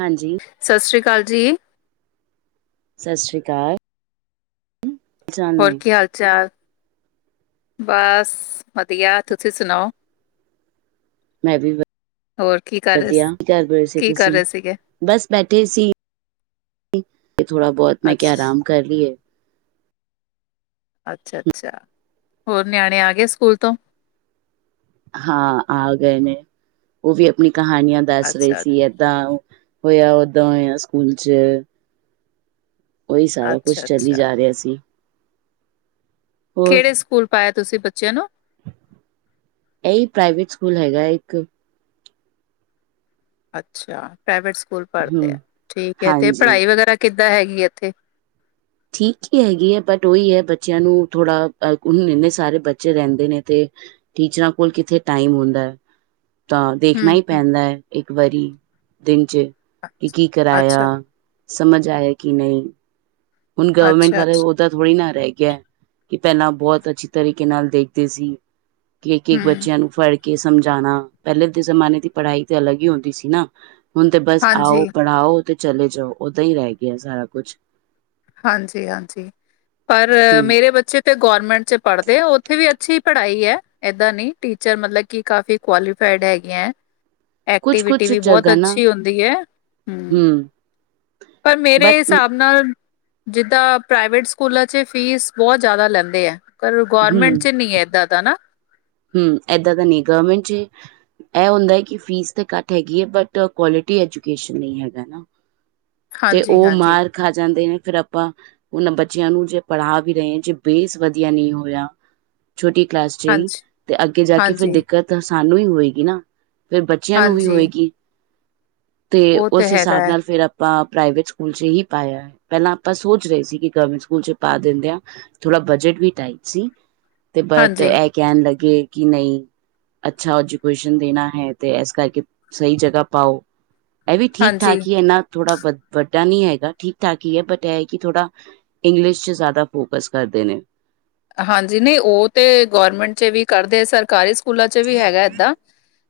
ਹਾਂਜੀ ਸਤਿ ਸ਼੍ਰੀ ਅਕਾਲ ਜੀ ਸਤਿ ਸ਼੍ਰੀ ਅਕਾਲ ਚਾਲ ਨੇ ਹੋਰ ਕੀ ਹਾਲ ਚਾਲ? ਬਸ ਵਧੀਆ ਤੁਸੀਂ ਸੁਣਾਓ ਮੈਂ ਵੀ ਹੋਰ ਕੀ ਕਰ ਰਹੇ ਸ- ਵਧੀਆ ਕਰਦੀ ਸੀ। ਕੀ ਕਰ ਤੁਸੀਂ ਰਹੇ ਸੀਗੇ? ਬਸ ਬੈਠੇ ਸੀ ਕਿ ਥੋੜਾ ਬਹੁਤ ਮੈਂ ਅੱਛ ਕਿਹਾ ਆਰਾਮ ਕਰ ਲਈਏ ਅੱਛਾ- ਅੱਛਾ, ਹੋਰ ਨਿਆਣੇ ਆ ਗਏ ਸਕੂਲ ਤੋਂ। ਹਾਂ ਆ ਗਏ ਨੇ, ਉਹ ਵੀ ਆਪਣੀ ਕਹਾਣੀਆਂ ਦੱਸ ਰਹੇ ਅੱਛਾ, ਸੀ। ਏਦਾਂ ਹੋਇਆ, ਓਦਾਂ ਹੋਇਆ ਸਕੂਲ ਚ। ਉਹੀ ਸਾਰਾ ਕੁਛ ਚੱਲੀ ਅੱਛਾ-ਅੱਛਾ, ਜਾ ਰਿਹਾ ਸੀ। ਹੋਰ ਕਿਹੜੇ ਸਕੂਲ ਪਾਇਆ, ਤੁਸੀਂ ਬੱਚਿਆਂ ਨੂੰ। ਇਹੀ ਪ੍ਰਾਈਵੇਟ ਸਕੂਲ ਹੈਗਾ ਇੱਕ ਅੱਛਾ ਪ੍ਰਾਈਵੇਟ ਸਕੂਲ ਹੂੰ ਪੜ੍ਹਦੇ ਆ ਠੀਕ ਐ, ਤੇ ਹਾਂਜੀ। ਪੜ੍ਹਾਈ ਵਗੈਰਾ ਕਿੱਦਾਂ ਹੈਗੀ ਐ ਇੱਥੇ। ਠੀਕ ਹੀ ਹੈਗੀ ਐ, ਬਟ ਉਹੀ ਐ ਬੱਚਿਆਂ ਨੂੰ ਥੋੜਾ ਇੰਨੇ ਸਾਰੇ ਬੱਚੇ ਰਹਿੰਦੇ ਨੇ ਤੇ- ਟੀਚਰਾਂ ਕੋਲ ਕਿੱਥੇ ਟਾਈਮ ਹੁੰਦਾ। ਤਾਂ ਹੂੰ, ਦੇਖਣਾ ਹੀ ਹੂੰ, ਪੈਂਦਾ, ਇੱਕ ਵਾਰੀ ਦਿਨ ਚ ਅੱਛਾ, ਕੀ ਕਰਾਇਆ। ਅੱਛਾ, ਸਮਝ ਆਇਆ ਕਿ ਨਹੀਂ, ਹੁਣ ਗਵਰਮੈਂਟ ਅੱਛਾ, ਬਾਰੇ ਅੱਛਾ, ਬਹੁ ਪਤਾ ਥੋੜ੍ਹੀ ਨਾ ਰਹਿ ਗਿਆ, ਕਿ ਪਹਿਲਾਂ ਬਹੁਤ ਅੱਛੀ ਤਰੀਕੇ ਨਾਲ ਦੇਖਦੇ ਸੀ। ਕਿ ਇੱਕ- ਇੱਕ ਹੂੰ, ਬੱਚਿਆਂ ਨੂੰ ਫੜ ਕੇ ਸਮਝਾਣਾ, ਪਹਿਲੇ ਦੇ ਜ਼ਮਾਨੇ ਦੀ ਪੜ੍ਹਾਈ ਤੇ ਅਲੱਗ ਹੀ ਹੁੰਦੀ ਸੀ ਨਾ। ਹੁਣ ਤੇ ਬਸ ਆਓ, ਹਾਂਜੀ, ਪੜ੍ਹਾਓ ਤੇ ਚਲੇ ਜਾਓ, ਉਦਾਂ ਹੀ ਰਹਿ ਗਿਆ ਸਾਰਾ ਕੁਛ। ਹਾਂਜੀ- ਹਾਂਜੀ, ਪਰ ਹਮ ਮੇਰੇ ਬੱਚੇ ਤੇ ਗੌਰਮਿੰਟ ਚ ਪੜ੍ਹਦੇ ਆ, ਉੱਥੇ ਵੀ ਅੱਛੀ ਪੜ੍ਹਾਈ ਐ, ਏਦਾਂ ਨੀ ਟੀਚਰ ਮਤਲਬ ਕੀ ਕਾਫੀ ਕੁਆਲੀਫਾਈਡ ਹੈਗੇ ਐ? ਕੁਛ ਐਕਟੀਵਿਟੀ ਕੁਛ ਵੀ ਬਹੁਤ ਜਗ੍ਹਾ ਨਾ ਅੱਛੀ ਹੁੰਦੀ ਐ, ਹੂੰ। ਹਮ ਪਰ ਮੇਰੇ ਬਟ ਹਿਸਾਬ ਨਾਲ ਜਿਦਾਂ ਪ੍ਰਾਈਵੇਟ ਸਕੂਲਾਂ ਚ ਫੀਸ ਬਹੁਤ ਜ਼ਿਆਦਾ ਲੈਂਦੇ ਐ ਪਰ ਗੌਰਮੈਂਟ ਚ ਨਹੀਂ ਐ ਏਦਾਂ ਦਾ। ਹੂੰ, ਏਦਾਂ ਦਾ ਨੀ ਗੌਰਮੈਂਟ ਚ। ਇਹ ਹੁੰਦਾ ਹੈ ਕਿ ਫੀਸ ਤੇ ਘੱਟ ਹੈਗੀ ਐ, ਬਟ ਕੁਆਲਿਟੀ ਐਜੂਕੇਸ਼ਨ ਨਹੀਂ ਹੈਗਾ ਨਾ। ਤੇ ਹਾਂਜੀ ਉਹ ਹਾਂਜੀ ਮਾਰ ਖਾ ਜਾਂਦੇ ਨੇ, ਫਿਰ ਆਪਾਂ ਉਹਨਾਂ ਬੱਚਿਆਂ ਨੂੰ ਜੇ ਪੜ੍ਹਾ ਵੀ ਰਹੇ, ਜੇ ਬੇਸ ਵਧੀਆ ਨਹੀਂ ਹੋਇਆ ਛੋਟੀ ਕਲਾਸ ਚ ਹੀ, ਹਾਂਜੀ ਤੇ ਅੱਗੇ ਜਾ ਕੇ ਫਿਰ ਹਾਂਜੀ ਦਿੱਕਤ ਸਾਨੂੰ ਹੀ ਹੋਏਗੀ ਨਾ। ਫਿਰ ਬੱਚਿਆਂ ਨੂੰ ਵੀ ਹਾਂਜੀ ਹੋਏਗੀ, ਤੇ ਉਹ ਉਸ ਹੈਗਾ ਹਿਸਾਬ ਹੈ ਨਾਲ ਫਿਰ ਆ ਆਪਾਂ ਪ੍ਰਾਈਵੇਟ ਸਕੂਲ ਚ ਹੀ ਪਾਇਆ, ਪਹਿਲਾਂ ਆਪਾਂ ਸੋਚ ਰਹੇ ਸੀ ਕਿ ਗਵਰਮੈਂਟ ਸਕੂਲ ਚ ਪਾ ਦਿੰਦੇ ਆਂ। ਥੋੜ੍ਹਾ ਬਜਟ ਵੀ ਟਾਈਟ ਸੀ, ਤੇ ਬਟ ਹਾਂਜੀ ਇਹ ਕਹਿਣ ਲੱਗੇ ਕਿ ਨਹੀਂ। ਅੱਛਾ ਐਜੂਕੇਸ਼ਨ ਦੇਣਾ ਹੈ, ਤੇ ਇਸ ਕਰਕੇ ਸਹੀ ਜਗ੍ਹਾ ਪਾਓ। ਇਹ ਵੀ ਠੀਕ ਹਾਂਜੀ ਠਾਕ ਹੀ ਇੰਨਾ ਥੋੜਾ ਵ ਵੱਡਾ ਨੀ ਹੈਗਾ, ਠੀਕ ਠਾਕ ਹੀ ਐ ਬਟ ਐਹ ਕਿ ਥੋੜਾ ਇੰਗਲਿਸ਼ ਚ ਜ਼ਿਆਦਾ ਫੋਕਸ ਕਰਦੇ ਨੇ। ਹਾਂਜੀ ਨਹੀਂ ਉਹ ਤੇ ਗੌਰਮੈਂਟ ਚ ਵੀ ਕਰਦੇ, ਸਰਕਾਰੀ ਸਕੂਲਾਂ ਚ ਵੀ ਹੈਗਾ ਏਦਾਂ।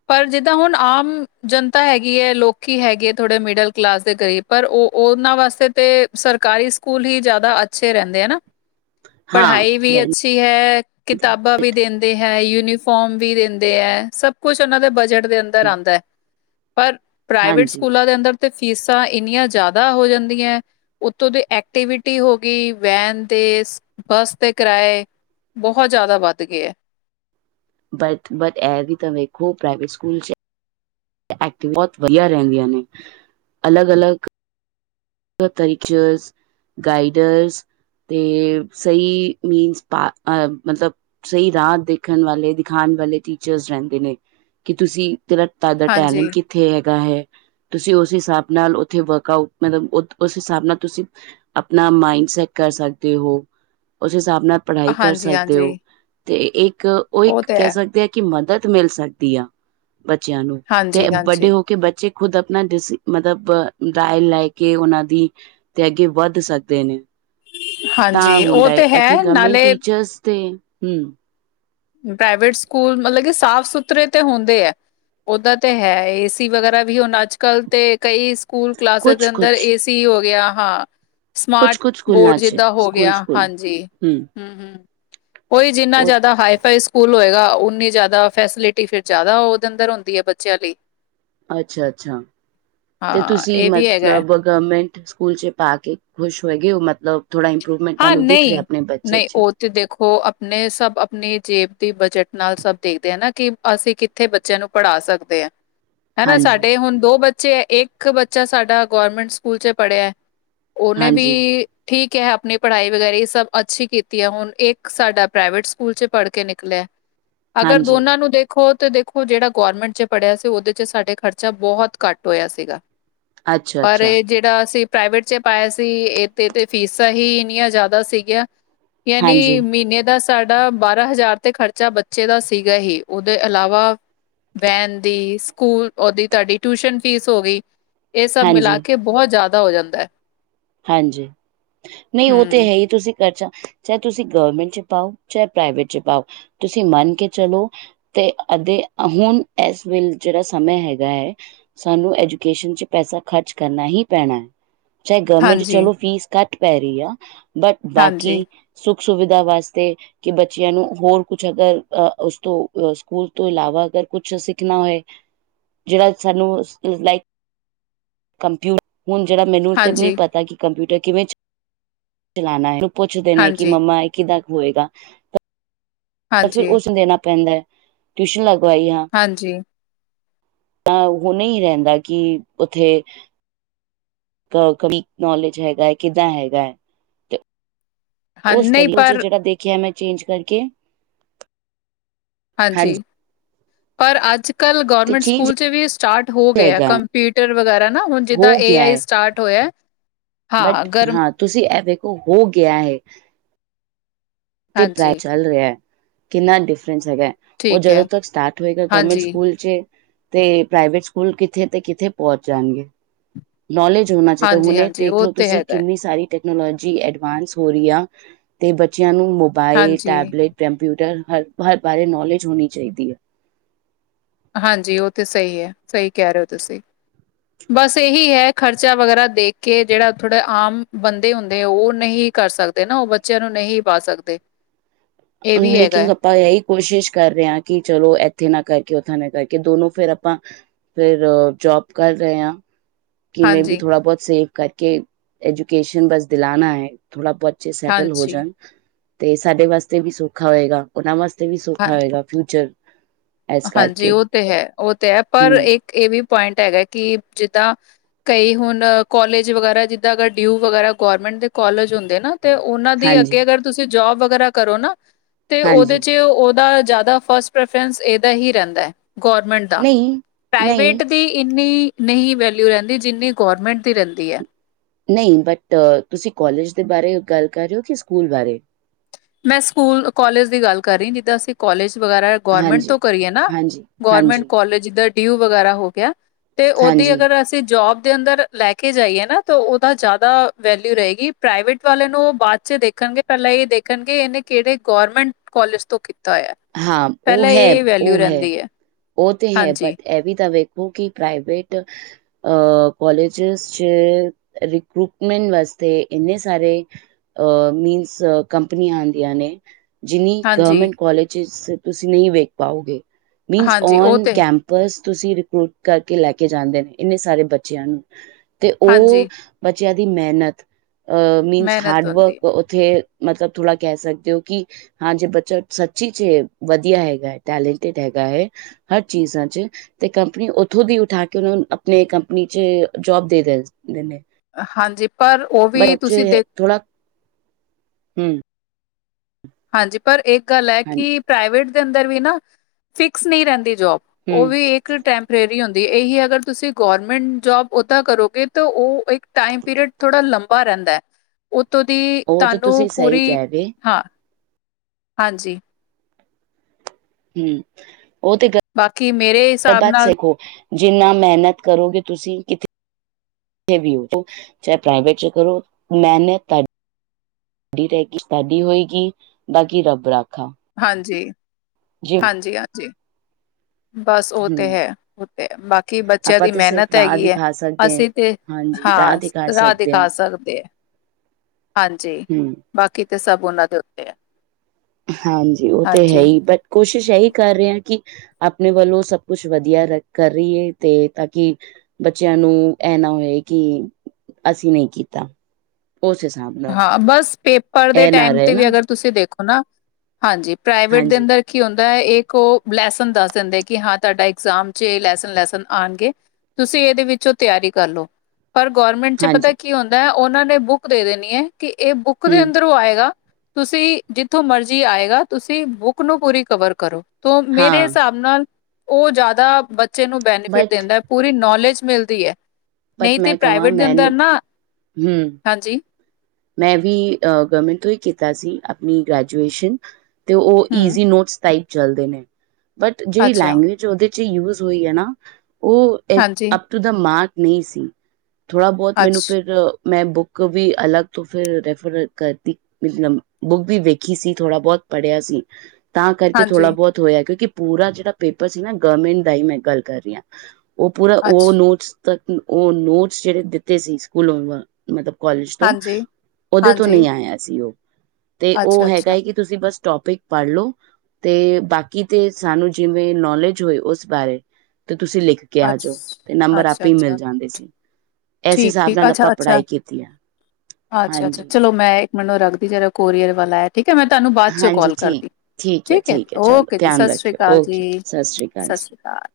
ਪਰ ਜਿੱਦਾਂ ਹੁਣ ਆਮ ਜਨਤਾ ਹੈਗੀ ਐ, ਲੋਕੀ ਹੈਗੇ ਏ ਥੋੜੇ ਮਿਡਲ ਕਲਾਸ ਦੇ ਕਰੀਬ ਪਰ ਉਹ ਉਹਨਾਂ ਵਾਸਤੇ ਤੇ ਸਰਕਾਰੀ ਸਕੂਲ ਹੀ ਜ਼ਿਆਦਾ ਅੱਛੇ ਰਹਿੰਦੇ ਆ ਨਾ। ਹਾਂ, ਪੜ੍ਹਾਈ ਵੀ ਅੱਛੀ ਹੈ। ਕਿਤਾਬਾਂ ਵੀ ਦਿੰਦੇ ਹੈ, ਯੂਨੀਫਾਰਮ ਵੀ ਦਿੰਦੇ ਐ, ਸਭ ਕੁਛ ਉਹਨਾਂ ਦੇ ਬਜਟ ਦੇ ਅੰਦਰ ਆਂਦਾ, ਪਰ ਪ੍ਰਾਈਵੇਟ ਹਾਂਜੀ ਸਕੂਲਾਂ ਦੇ ਅੰਦਰ ਤੇ ਫੀਸਾਂ ਇੰਨੀਆਂ ਜ਼ਿਆਦਾ ਹੋ ਜਾਂਦੀਆਂ ਉੱਥੋਂ ਦੀ ਐਕਟੀਵਿਟੀ ਹੋ ਗਈ ਵੈਨ ਦੇ ਬੱਸ ਤੇ ਕਿਰਾਏ ਬਹੁਤ ਜ਼ਿਆਦਾ ਵੱਧ ਗਏ ਹੈ ਬਟ- ਬਟ ਇਹ ਵੀ ਤਾਂ ਵੇਖੋ, ਪ੍ਰਾਈਵੇਟ ਸਕੂਲ ਚ ਐਕਟ ਬਹੁਤ ਵਧੀਆ ਰਹਿੰਦੀਆਂ ਨੇ, ਅਲੱਗ- ਅਲੱਗ ਟਰੀਚਜ਼, ਗਾਈਡਰਜ਼ ਤੇ ਸਹੀ ਮੀਨਸ ਪਾ ਅ ਮਤਲਬ ਸਹੀ ਰਾਹ ਦੇਖਣ ਵਾਲੇ ਦਿਖਾਣ ਵਾਲੇ ਟੀਚਰਜ਼ ਰਹਿੰਦੇ ਨੇ, ਕਿ ਤੁਸੀਂ ਤੇਰਾ ਤੁਹਾਡਾ ਹਾਂਜੀ, ਟੈਲੈਂਟ ਕਿੱਥੇ ਹੈਗਾ ਹੈ, ਤੁਸੀਂ ਉਸ ਹਿਸਾਬ ਨਾਲ ਉੱਥੇ ਵਰਕ ਆਊਟ ਮਤਲਬ ਉਸ ਹਿਸਾਬ ਨਾਲ ਤੁਸੀਂ ਆਪਣਾ ਮਾਇੰਡ ਸੈਟ ਕਰ ਸਕਦੇ ਹੋ, ਉਸ ਹਿਸਾਬ ਨਾਲ ਪੜ੍ਹਾਈ ਕਰ ਸਕਦੇ ਹਾਂਜੀ-ਹਾਂਜੀ ਹੋ, ਤੇ ਇੱਕ ਉਹ ਇੱਕ ਤੇ ਕਹਿ ਹੈ। ਸਕਦੇ ਹਾਂ ਕਿ ਮਦਦ ਮਿਲ ਸਕਦੀ ਆ ਬੱਚਿਆਂ ਨੂੰ, ਤੇ ਵੱਡੇ ਹਾਂਜੀ-ਹਾਂਜੀ। ਹੋ ਕੇ ਬੱਚੇ ਕੀ ਖੁਦ ਆਪਣਾ ਮਤਲਬ ਰਾਏ ਲੈ ਕੇ ਉਹਨਾਂ ਦੀ ਤੇ ਅੱਗੇ ਵੱਧ ਸਕਦੇ ਨੇ ਤਾਂ ਹਾਂਜੀ ਉਹ ਹੁੰਦਾ ਹੈ ਤੇ ਇੱਥੇ ਗਵਰਮੈਂਟ ਨਾਲੇ ਟੀਚਰਸ ਤੇ ਹਮ ਪ੍ਰਾਈਵੇਟ ਸਕੂਲ ਮਤਲਬ ਕਿ ਸਾਫ ਸੁਥਰੇ ਤੇ ਹੁੰਦੇ ਹੈ ਓਦਾਂ ਤਾਂ ਹੈ ਏਸੀ ਵਗੈਰਾ ਵੀ ਹੁਣ ਅੱਜ ਕੱਲ੍ਹ ਤੇ ਕਈ ਸਕੂਲ ਕਲਾਸ ਕੁਛ ਦੇ ਅੰਦਰ ਕੁਛ ਏ ਸੀ ਹੋ ਗਿਆ ਹਾਂ ਕੁਛ ਸਮਾਰਟ ਕੁਛ ਖੁੱਲਣਾ ਬੋਰਡ ਚ ਜਿੱਦਾਂ ਹੋ ਸਕੂਲ ਗਿਆ ਸਕੂਲ ਹਾਂਜੀ ਹਮ ਹ ਉਹੀ ਜਿੰਨਾ ਉਹ ਜ਼ਿਆਦਾ ਹਾਈ ਸਕੂਲ ਹੋਏਗਾ ਉਨੀ ਜ਼ਿਆਦਾ ਫੈਸਿਲਿਟੀ ਫਿਰ ਜ਼ਿਆਦਾ ਉਹਦੇ ਅੰਦਰ ਹੁੰਦੀ ਹੈ ਬੱਚਿਆਂ ਲਈ ਅੱਛਾ ਅੱਛਾ ਤੇ ਹਾਂ ਤੁਸੀਂ ਇਹ ਵੀ ਹੈਗਾ ਹੈ। ਮਤਲਬ ਗਵਰਮੈਂਟ ਸਕੂਲ ਚ ਪਾ ਕੇ ਖੁਸ਼ ਹੈਗੇ ਹੋ ਮਤਲਬ ਥੋੜਾ ਇੰਪ੍ਰੂਵਮੈਂਟ ਹਾਂ ਤਾਨੁ ਦਿਖ ਰਿਹਾ ਨਹੀਂ ਆਪਣੇ ਬੱਚੇ ਨਹੀਂ ਚ ਉਹ [unintelligible] ਤੇ ਦੇਖੋ ਆਪਣੇ ਸਭ ਆਪਣੀ ਜੇਬ ਦੀ ਬਜਟ ਨਾਲ ਸਭ ਦੇਖਦੇ ਨਾ ਕਿ ਅਸੀਂ ਕਿ ਇੱਥੇ ਬੱਚਿਆਂ ਨੂੰ ਪੜ੍ਹਾ ਸਕਦੇ ਹੈ [unintelligible] ਹਨਾ ਹਾਂਜੀ ਸਾਡੇ ਹੁਣ ਦੋ ਬੱਚੇ ਹੈ ਇੱਕ ਬੱਚਾ ਸਾਡਾ ਗੌਰਮੈਂਟ ਸਕੂਲ ਚ ਪੜ੍ਹਿਆ ਹੈ ਉਹਨੇ ਵੀ ਹਾਂਜੀ ਠੀਕ ਹੈ ਆਪਣੇ ਪੜ੍ਹਾਈ ਵਗੈਰਾ ਇਹ ਸਭ ਅੱਛੀ ਕੀਤੀ ਹੈ ਹੁਣ ਇੱਕ ਸਾਡਾ ਪ੍ਰਾਈਵੇਟ ਸਕੂਲ ਚ ਪੜ੍ਹ ਕੇ ਨਿਕਲਿਆ ਅਗਰ ਹਾਂਜੀ ਦੋਨਾਂ ਨੂੰ ਦੇਖ ਦੇਖੋ ਤੇ ਦੇਖੋ ਜਿਹੜਾ ਗੋਰਮੈਂਟ ਚ ਪੜ੍ਹਿਆ ਸੀ ਉਹਦੇ ਚ ਸਾਡੇ ਖਰਚਾ ਬਹੁਤ ਘੱਟ ਹੋਇਆ ਸੀਗਾ ਅੱਛਾ ਪਰ ਅੱਛਾ ਇਹ ਜਿਹੜਾ ਅਸੀਂ ਪ੍ਰਾਈਵੇਟ ਚ ਪਾਇਆ ਸੀ ਇਹਦੇ ਤੇ ਫੀਸਾਂ ਹੀ ਜ਼ਿਆਦਾ ਸੀਗੀਆਂ ਯਾਨੀ ਹਾਂਜੀ ਮਹੀਨੇ ਦਾ ਸਾਡਾ ਬਾਰਾਂ ਹਜ਼ਾਰ ਤੇ ਖ਼ਰਚਾ ਬੱਚੇ ਦਾ ਸੀਗਾ ਹੀ ਉਹਦੇ ਇਲਾਵਾ ਵੈਣ ਦੀ ਸਕੂਲ ਓਦੀ ਤੁਹਾਡੀ ਟਿਊਸ਼ਨ ਫੀਸ ਹੋ ਗਈ ਇਹ ਸਭ ਮਿਲਾ ਹਾਂਜੀ ਕੇ ਬਹੁਤ ਜਿਆਦਾ ਹੋ ਜਾਂਦਾ ਹੈ ਹਾਂਜੀ ਨਹੀਂ ਉਹ ਤੇ ਹੂੰ ਹੈ ਹੀ ਤੁਸੀਂ ਕਰਚਾ ਚਾਹੇ ਤੁਸੀਂ ਗਵਰਮੈਂਟ ਚ ਪਾਓ ਚਾਹੇ ਪ੍ਰਾਈਵੇਟ ਚ ਪਾਓ ਤੁਸੀਂ ਮੰਨ ਕੇ ਚਲੋ [unintelligible] ਤੇ ਅਧ ਹੁਣ ਇਸ ਵੇਲੇ ਜਿਹੜਾ ਸਮੇ ਹੈਗਾ ਹੈ [unintelligible] ਸਾਨੂੰ ਐਜੂਕੇਸ਼ਨ ਚ ਪੈਸਾ ਖਰਚ ਕਰਨਾ ਹੀ ਪੈਣਾ ਹੈ ਚਾਹੇ ਗਵਰਮੈਂਟ ਹਾਂਜੀ, ਚਲੋ ਫੀਸ ਘੱਟ ਪੈ ਰਹੀ ਆ ਬਟ ਬਾਕੀ ਹਾਂਜੀ, ਸੁੱਖ ਸੁਵਿਧਾ ਵਾਸਤੇ ਕਿ ਬੱਚਿਆਂ ਨੂੰ ਹੋਰ ਕੁਛ ਅਗਰ ਉਸ ਤੋਂ ਸਕੂਲ ਤੋਂ ਇਲਾਵਾ ਅਗਰ ਕੁਛ ਸਿੱਖਣਾ ਹੋਏ ਜਿਹੜਾ ਸਾਨੂੰ ਲਾਈਕ ਕੰਪਿਊ ਹੁਣ ਜਿਹੜਾ ਮੈਨੂੰ ਤੇ ਨੀ ਹਾਂਜੀ, ਪਤਾ ਕਿ ਕੰਪਿਊਟਰ ਕਿਵੇਂ ਚਲਾਣਾ ਹੈ ਪੁੱਛਦੇ ਨੇ ਕਿ ਹਾਂਜੀ, ਮੰਮਾ ਇਹ ਕਿੱਦਾਂ ਹੋਏਗਾ ਤਾਂ ਫਿਰ ਹਾਂਜੀ, ਉਸਨੂੰ ਦੇਣਾ ਪੈਂਦਾ ਹੈ ਟਿਊਸ਼ਨ ਲਗਵਾਈ ਹਾਂ ਹਾਂਜੀ, ਤਾਂ ਉਹ ਨਹੀਂ ਰਹਿੰਦਾ ਕਿ ਉੱਥੇ ਕਈ ਨੌਲੇਜ ਹੈਗਾ ਹੈ ਕਿੱਦਾਂ ਹੈਗਾ ਹੈ ਤੇ ਹਾਂ ਉਸ ਨਹੀਂ ਤਰੀਕ ਚ ਪਰ ਜਿਹੜਾ ਦੇਖਿਆ ਮੈਂ ਚੇਂਜ ਕਰਕੇ ਹਾਂਜੀ ਪਰ ਅੱਜ ਕੱਲ੍ਹ ਤੇ ਗੌਰਮੈਂਟ ਚੇਂਜ ਸਕੂਲ ਚ ਵੀ ਸਟਾਰਟ ਹੋ ਗਿਆ ਹੈਗਾ ਹੈ, ਕੰਪਿਊਟਰ ਵਗੈਰਾ ਨਾ ਹੁਣ ਜਿੱਦਾਂ ਹੋ ਏ ਗਿਆ ਆਈ ਹੈ। ਸਟਾਰਟ ਹੋਇਆ ਹਾਂ ਬਟ ਗਰਮ ਹਾਂ ਤੁਸੀਂ ਇਹ ਵੇਖੋ ਹੋ ਗਿਆ ਹੈ। ਪ੍ਰ [unintelligible] ਹਾਂਜੀ ਚੱਲ ਰਿਹਾ ਕਿੰਨਾ ਡਿਫਰੈਂਸ ਹੈਗਾ ਉਹ ਠੀਕ ਜਦੋਂ ਹੈ ਤੱਕ ਸਟਾਰਟ ਹੋਏਗਾ ਗਵਰਮੈਂਟ ਹਾਂਜੀ, ਸਕੂਲ ਚ ਤੇ ਪ੍ਰਾਈਵੇਟ ਸਕੂਲ ਕਿੱਥੇ ਤੇ ਕਿੱਥੇ ਪਹੁੰਚ ਜਾਣਗੇ ਨੌਲੇਜ ਹੋਣਾ ਚਾਹੀਦਾ ਹਾਂਜੀ, ਹੁਣ ਇਹ ਹਾਂਜੀ ਉਹ ਦੇਖਲੋ ਤੇ ਤੁਸੀਂ ਹੈਗਾ ਹੈ ਕਿੰਨੀ ਸਾਰੀ ਟੈਕਨੋਲੋਜੀ ਐਡਵਾਂਸ ਹੋ ਰਹੀ ਆ ਤੇ ਬੱਚਿਆਂ ਨੂੰ ਮੋਬਾਇਲ ਹਾਂਜੀ, ਟੈਬਲੇਟ ਕੰਪਿਊਟਰ ਹਰ ਹਰ ਬਾਰੇ ਨੌਲੇਜ ਹੋਣੀ ਚਾਹੀਦੀ ਹੈ ਹਾਂਜੀ ਉਹ ਤੇ ਸਹੀ ਹੈ ਸਹੀ ਕਹਿ ਰਹੇ ਹੋ ਤੁਸੀਂ ਬਸ ਇਹੀ ਹੈ ਖ਼ਰਚਾ ਵਗੈਰਾ ਦੇਖ ਕੇ ਜਿਹੜਾ ਥੋੜਾ ਆਮ ਬੰਦੇ ਹੁੰਦੇ ਉਹ ਨਹੀਂ ਕਰ ਸਕਦੇ ਨਾ ਉਹ ਬੱਚਿਆਂ ਨੂੰ ਨਹੀਂ ਪਾ ਸਕਦੇ ਇਹ ਵੀ ਹੈਗਾ ਲੇਕਿੰਗ [unintelligible] ਹੈ। ਆਪਾਂ ਇਹੀ ਕੋਸ਼ਿਸ਼ ਕਰ ਰਹੇ ਹਾਂ ਕਿ ਚਲੋ ਇੱਥੇ ਨਾ ਕਰਕੇ ਓਥੇ ਨਾ ਕਰਕੇ ਦੋਨੋ ਫੇਰ ਆਪਾਂ ਫਿਰ ਜੋਬ ਕਰ ਰਹੇ ਹਾਂ ਕਿਵੇਂ ਵੀ ਹਾਂਜੀ, ਥੋੜਾ ਬਹੁਤ ਸੇਵ ਕਰਕੇ ਐਜੂਕੇਸ਼ਨ ਬਸ ਦਿਲਾਨਾ ਹੈ। ਥੋੜਾ ਬੱਚੇ ਸੈਟਲ ਹੋ ਹਾਂਜੀ, ਜਾਣ ਤੇ ਸਾਡੇ ਵਾਸਤੇ ਵੀ ਸੌਖਾ ਹੋਏਗਾ। ਉਹਨਾਂ ਵਾਸਤੇ ਵੀ ਹਾਂ ਸੌਖਾ ਹੋਏਗਾ ਫਿਊਚਰ ਇਸ ਹਾਂਜੀ ਕਰਕੇ ਉਹ ਤੇ ਹੈ ਉਹ ਤੇ ਹੈ ਪਰ ਹਮ ਇੱਕ ਇਹ ਵੀ ਪੁਆਇੰਟ ਹੈਗਾ ਕਿ ਜਿੱਦਾਂ ਕਈ ਹੁਣ ਕੋਲਜ ਵਗੈਰਾ ਜਿੱਦਾਂ ਅਗਰ ਡਿਊ ਵਗੈਰਾ ਗੌਰਮੈਂਟ ਦੇ ਕੋਲਜ ਹੁੰਦੇ ਨਾ ਤੇ ਉਹਨਾਂ ਦੀ ਅੱਗੇ ਹਾਂਜੀ ਅਗਰ ਤੁਸੀਂ ਜੋਬ ਵਗੈਰਾ ਕਰੋ ਨਾ ਤੇ ਉਹਦੇ ਹਾਂਜੀ ਚ ਉਹਦਾ ਜ਼ਿਆਦਾ ਫਸਟ ਪ੍ਰੈਫਰੈਂਸ ਇਹਦਾ ਹੀ ਰਹਿੰਦਾ ਹੈ ਗੌਰਮੈਂਟ ਦਾ ਨਹੀਂ ਨਹੀਂ ਪ੍ਰਾਈਵੇਟ ਦੀ ਇੰਨੀ ਨਹੀਂ ਵੈਲਊ ਰਹਿੰਦੀ ਜਿੰਨੀ ਗਰਮੈਂਟ ਦੀ ਰਹਿੰਦੀ ਹੈ ਨਹੀਂ ਬਟ ਤੁਸੀਂ ਕਾਲਜ ਦੇ ਬਾਰੇ ਗੱਲ ਕਰ ਰਹੇ ਹੋ ਕਿ ਸਕੂਲ ਬਾਰੇ ਮੈਂ ਸਕੂਲ ਕੋਲੇਜ ਦੀ ਗੱਲ ਕਰ ਰਹੀ ਜਿੱਦਾਂ ਅਸੀਂ ਕੋਲਜ ਵਗੈਰਾ ਗੌਰਮੈਂਟ ਤੋਂ ਹਾਂਜੀ, ਕਰੀਏ ਨਾ ਹਾਂਜੀ, ਗੌਰਮੈਂਟ ਹਾਂਜੀ, ਕੋਲਜ ਜਿਧਰ ਡਿਊ ਵਗੈਰਾ ਹੋ ਗਿਆ। ਅਤੇ ਉਹਦੀ ਹਾਂਜੀ ਅਗਰ ਅਸੀਂ ਜੋਬ ਦੇ ਅੰਦਰ ਲੈ ਕੇ ਜਾਈਏ ਨਾ ਤਾਂ ਉਹਦਾ ਜ਼ਿਆਦਾ ਵੈਲਿਊ ਰਹੇਗੀ ਪ੍ਰਾਈਵੇਟ ਵਾਲੇ ਨੂੰ ਬਾਅਦ 'ਚ ਦੇਖਣਗੇ ਪਹਿਲਾਂ ਇਹ ਦੇਖ ਦੇਖਣਗੇ ਕਿ ਇਹਨੇ ਕਿਹੜੇ ਗੌਰਮੈਂਟ ਕਾਲਜ ਤੋ ਕੀਤੀ ਹਾਂ ਉਹ ਹੈ ਉਹ ਹੈ ਉਹ ਤੇ ਹੈ ਹਾਂਜੀ ਬਟ ਇਹ ਵੀ ਤਾਂ ਵੇਖੋ ਕਿ ਪ੍ਰਾਈਵੇਟ ਅ ਕੋਾਲਜਿਸ ਚ ਰਿਕਰੂਟਮੈਂਟ ਵਾਸਤੇ ਇੰਨੇ ਸਾਰੇ ਅ ਮੀਨਸ ਕੰਪਨੀਆਂ ਆਉਂਦੀਆਂ ਨੇ ਜਿੰਨੀ ਹਾਂਜੀ ਗੌਰਮੈਂਟ ਕਾਲਜ ਤੁਸੀਂ ਨਹੀਂ ਵੇਖ ਪਾਓਗੇ ਮੀਨਸ ਹਾਂਜੀ ਉਹ ਔਨ ਤੇ ਕੈਂਪ ਬਸ ਤੁਸੀਂ ਰਿਕਰੂਟ ਕਰਕੇ ਲੈ ਕੇ ਜਾਂਦੇ ਨੇ ਇੰਨੇ ਸਾਰੇ ਬੱਚਿਆਂ ਨੂੰ ਤੇ ਉਹ ਹਾਂਜੀ ਬੱਚਿਆਂ ਦੀ ਮਿਹਨਤ ਅ ਮੀਨਸ ਮਿਹਨਤ ਹਾਰਡ ਹੁੰਦੀ ਵਰਕ ਹੈ ਉੱਥੇ ਮਤਲਬ ਥੋੜ੍ਹਾ ਕਹਿ ਸਕਦੇ ਹੋ ਕਿ ਹਾਂਜੀ ਬੱਚਾ ਸ ਚੀਜ਼ ਚ ਵਧੀਆ ਹੈਗਾ ਹੈ ਟੈਲੈਂਟਿਡ ਹੈਗਾ ਹੈ ਹਰ ਚੀਜ਼ਾਂ 'ਚ ਤੇ ਕੰਪਨੀ ਉਥੋਂ ਦੀ ਉਠਾ ਕੇ ਉਹਨਾਂ ਆਪਣੀ ਕੰਪਨੀ 'ਚ ਜੋਬ ਦੇ ਦ ਦਿੰਦੇ ਆ। ਹਾਂਜੀ ਪਰ ਉਹ ਵੀ ਤੁਸੀਂ ਦੇਖ ਥੋੜਾ ਹੂੰ ਹਾਂਜੀ ਪਰ ਇੱਕ ਗੱਲ ਹੈ ਹਾਂਜੀ ਕਿ ਪ੍ਰਾਈਵੇਟ ਦੇ ਅੰਦਰ ਵੀ ਨਾ ਫਿਕਸ ਨਹੀਂ ਰਹਿੰਦੀ ਜੋਬ। ਉਹ ਹੂੰ ਵੀ ਇੱਕ ਟੈਂਪਰੇਰੀ ਹੁੰਦੀ ਇਹੀ ਅਗਰ ਤੁਸੀਂ ਗੌਰਮੈਂਟ ਜੋਬ ਉੱਦਾਂ ਕਰੋਗੇ ਤਾਂ ਉਹ ਇੱਕ ਟਾਈਮ ਪੀਰੀਅਡ ਥੋੜ੍ਹਾ ਲੰਬਾ ਰਹਿੰਦਾ ਹੈ ਉਤੋਂ ਦੀ ਉਹ ਤਾਂ ਤੁਹਾਨੂੰ ਤੁਸੀਂ ਸਹੀ ਪੂਰੀ ਕਹਿ ਰਹੇ ਹਾਂ। ਹਾਂਜੀ। ਹੂੰ ਉਹ ਤੇ ਗ ਬਾਕੀ ਮੇਰੇ ਹਿਸਾਬ ਗੱਲਬਾਤ ਨਾਲ ਸਿੱਖੋ ਜਿੰਨਾ ਮਿਹਨਤ ਕਰੋਗੇ ਤੁਸੀਂ। ਵੀ [unintelligible] ਚਾਹੇ ਪ੍ਰਾਈਵੇਟ ਚ ਕਰੋ ਮੈਨ ਤੁਹਾ [inaudible] ਸਾਡੀ ਰਗੀ [unintelligible] ਸਾਡੀ ਹੋਏਗੀ ਬਾਕੀ ਰੱਬ ਰਾਖਾ [inaudible] ਹਾਂਜੀ, ਜੀ ਹਾਂਜੀ, ਹਾਂਜੀ। ਬਸ ਉਹ ਹੂੰ ਤੇ ਹੈ। [inaudible] ਕਿ ਬੱਚਿਆਂ ਆਪਾਂ ਦੀ ਤੇ ਸਿਰਫ ਮਿਹਨਤ ਰਾਹ ਹੈਗੀ ਏ। ਦਿਖਾ ਸਕਦੇ ਅਸੀਂ ਤਾਂ ਹਾਂਜੀ ਰਾਹ ਹਾਂ ਦਿਖਾ ਰਾਹ ਸਕਦੇ ਹਾਂ ਦਿਖਾ ਸਕਦੇ ਹਾਂ। ਜੀ, ਹੂੰ ਬਾਕੀ ਤਾਂ ਸਭ ਉਹਨਾਂ ਦੇ ਉੱਤੇ ਏ। ਹਾਂਜੀ, ਉਹ ਤਾਂ ਹੈ ਹੀ, ਬਟ ਕੋਸ਼ਿਸ਼ ਇਹੀ ਕਰ ਰਹੇ ਆਂ ਕਿ। ਆਪਣੇ ਵੱਲੋਂ ਸਭ ਕੁਝ ਵਧੀਆ ਕਰੀਏ, ਤਾਂ ਕਿ। ਬੱਚਿਆਂ ਨੂੰ ਇਹ ਨਾ ਹੋਵੇ ਕਿ ਅਸੀਂ ਨਹੀਂ ਕੀਤਾ। ਓਸੇ ਹਿਸਾਬ ਨਾਲ [inaudible] ਹਾਂ, ਬਸ ਪੇਪਰ ਦੇ ਇਹ ਨਾ ਟਾਈਮ ਰਹੇ ਤੇ ਵੀ ਨਾ ਅਗਰ ਤੁਸੀਂ ਦੇਖੋ ਨਾ, ਹਾਂਜੀ, ਪ੍ਰਾਈਵੇਟ ਦੇ ਹਾਂਜੀ ਅੰਦਰ। ਕੀ ਹੁੰਦਾ ਏ, ਇੱਕ ਉਹ ਲੈਸਨ ਦੱਸ ਦਿੰਦੇ ਕਿ ਹਾਂ, ਤੁਹਾਡੇ ਇਗਜ਼ਾਮ 'ਚ ਇਹ ਲੈਸਨ ਲੈਸਨ ਆਉਣਗੇ। ਤੁਸੀਂ, ਇਹਦੇ ਵਿੱਚੋਂ ਤਿਆਰੀ ਕਰ ਲਓ। ਪਰ ਗੌਰਮੈਂਟ'ਚ ਪਤਾ ਹਾਂਜੀ ਕੀ ਹੁੰਦਾ ਏ, ਉਹਨਾਂ ਨੇ ਬੁੱਕ ਦੇ ਦੇਣੀ ਏ ਕਿ ਇਹ ਬੁੱਕ ਦੇ ਹੂੰ ਅੰਦਰੋਂ ਆਏਗਾ, ਤੁਸੀਂ ਜਿੱਥੋਂ ਮਰਜ਼ੀ ਆਏਗਾ, ਤੁਸੀਂ ਬੁੱਕ ਨੂੰ ਪੂਰੀ ਕਵਰ ਕਰੋ। ਤੋ ਮੇਰੇ ਹਾਂ ਹਿਸਾਬ ਨਾਲ, ਉਹ ਜ਼ਿਆਦਾ ਬੱਚੇ ਨੂੰ ਬੈਨੀਫਿਟ ਬਟ ਦਿੰਦਾ। ਪੂਰੀ ਨੌਲੇਜ ਮਿਲਦੀ ਹੈ, ਬਟ ਨਹੀਂ ਤੇ ਮੈਂ ਕਵਾਂ ਪ੍ਰਾਈਵੇਟ ਦੇ ਮੈਂ ਅੰਦਰ ਨਾ, ਹੂੰ ਹਾਂਜੀ। ਮੈਂ ਵੀ ਗਵਰਮੈਂਟ ਤੋਂ ਹੀ ਕੀਤਾ ਸੀ ਆਪਣੀ ਗ੍ਰੈਜੂਏਸ਼ਨ ਤੇ ਉਹ ਹੂੰ, ਈਜ਼ੀ ਨੋਟਸ ਟਾਈਪ ਚੱਲਦੇ ਨੇ, ਬਟ ਜਿਹੜੀ ਅੱਛਾ, ਲੈਂਗੁਏਜ ਉਹਦੇ ਚ ਯੂਜ ਹੋਈ ਹੈ ਨਾ, ਉਹ ਹਾਂਜੀ, ਅਪ ਟੂ ਦਾ ਮਾਰਕ ਨਹੀਂ ਸੀ। ਥੋੜਾ ਬਹੁਤ ਅੱਛ, ਮੈਨੂੰ, ਫਿਰ ਮੈਂ ਬੁੱਕ ਵੀ ਅਲੱਗ ਤੋਂ ਫਿਰ ਰੈਫਰ ਕਰਤੀ, ਮੈਂ ਬੁੱਕ ਵੀ ਵੇਖੀ ਸੀ, ਥੋੜਾ ਬਹੁਤ ਪੜ੍ਹਿਆ ਸੀ। ਤਾਂ ਕਰਕੇ ਥੋੜ੍ਹਾ ਹਾਂਜੀ, ਬਹੁਤ ਹੋਇਆ, ਕਿਉਂਕਿ ਪੂਰਾ ਜਿਹੜਾ ਪੇਪਰ ਸੀ ਨਾ, ਗਵਰਨਮੈਂਟ ਦਾ ਹੀ ਮੈਂ ਗੱਲ ਕਰ ਰਹੀ ਹਾਂ। ਉਹ ਪੂਰਾ, ਉਹ ਅੱਛ, ਨੋਟਸ ਤੱਕ ਉਹ ਨੋਟਸ ਜਿਹੜੇ ਦਿੱਤੇ ਸੀ, ਸਕੂਲੋਂ ਵਾ ਮਤਲਬ, ਕਾਲਜ ਤੋ ਹਾਂਜੀ, ਓਦੇ ਤੋਂ ਹਾਂਜੀ। ਨਹੀਂ ਆਇਆ ਸੀ ਉਹ, ਤੇ ਉਹ ਹੈਗਾ ਅੱਛਾ-ਅੱਛਾ, ਏ ਕਿ, ਤੁਸੀਂ ਬਸ ਟੋਪਿਕ ਪੜ੍ਹ ਲਓ। ਤੇ ਬਾਕੀ ਤੇ ਸਾਨੂੰ ਜਿਵੇਂ ਨੌਲੇਜ ਹੋਏ, ਉਸ ਬਾਰੇ ਤਾਂ ਤੁਸੀਂ ਲਿਖ ਕੇ ਆ ਅੱਛ ਜਾਓ, ਤੇ ਨੰਬਰ ਆਪੇ ਹੀ ਮਿਲ ਅੱਛਾ-ਅੱਛਾ, ਜਾਂਦੇ ਸੀ। ਇਸ ਹਿਸਾਬ ਠੀਕ-ਠੀਕ, ਨਾਲ ਆਪਾਂ ਪੜ੍ਹਾਈ ਕੀਤੀ ਆ। ਅੱਛਾ -ਅੱਛਾ, ਹਾਂਜੀ ਚਲੋ ਮੈਂ ਇੱਕ ਮਿੰਟ ਰੱਖਦੀ, ਜ਼ਰਾ ਕੋਰੀਅਰ ਵਾਲਾ ਠੀਕ ਐ, ਮੈਂ ਤੁਹਾਨੂੰ ਬਾਅਦ ਚੋਂ ਹਾਂਜੀ ਕਾਲ ਠੀਕ ਕਰਦੀ। ਹੈ ਠੀਕ ਐ ਜੀ। ਹੈ ਚਲੋ ਓਕੇ ਜੀ। ਧਿਆਨ ਸਤਿ ਸ਼੍ਰੀ ਰੱਖਿਓ ਅਕਾਲ ਜੀ। ਓਕੇ ਸਤਿ ਅਕਾਲ ਸਤਿ ਜੀ ਸ਼੍ਰੀ ਅਕਾਲ।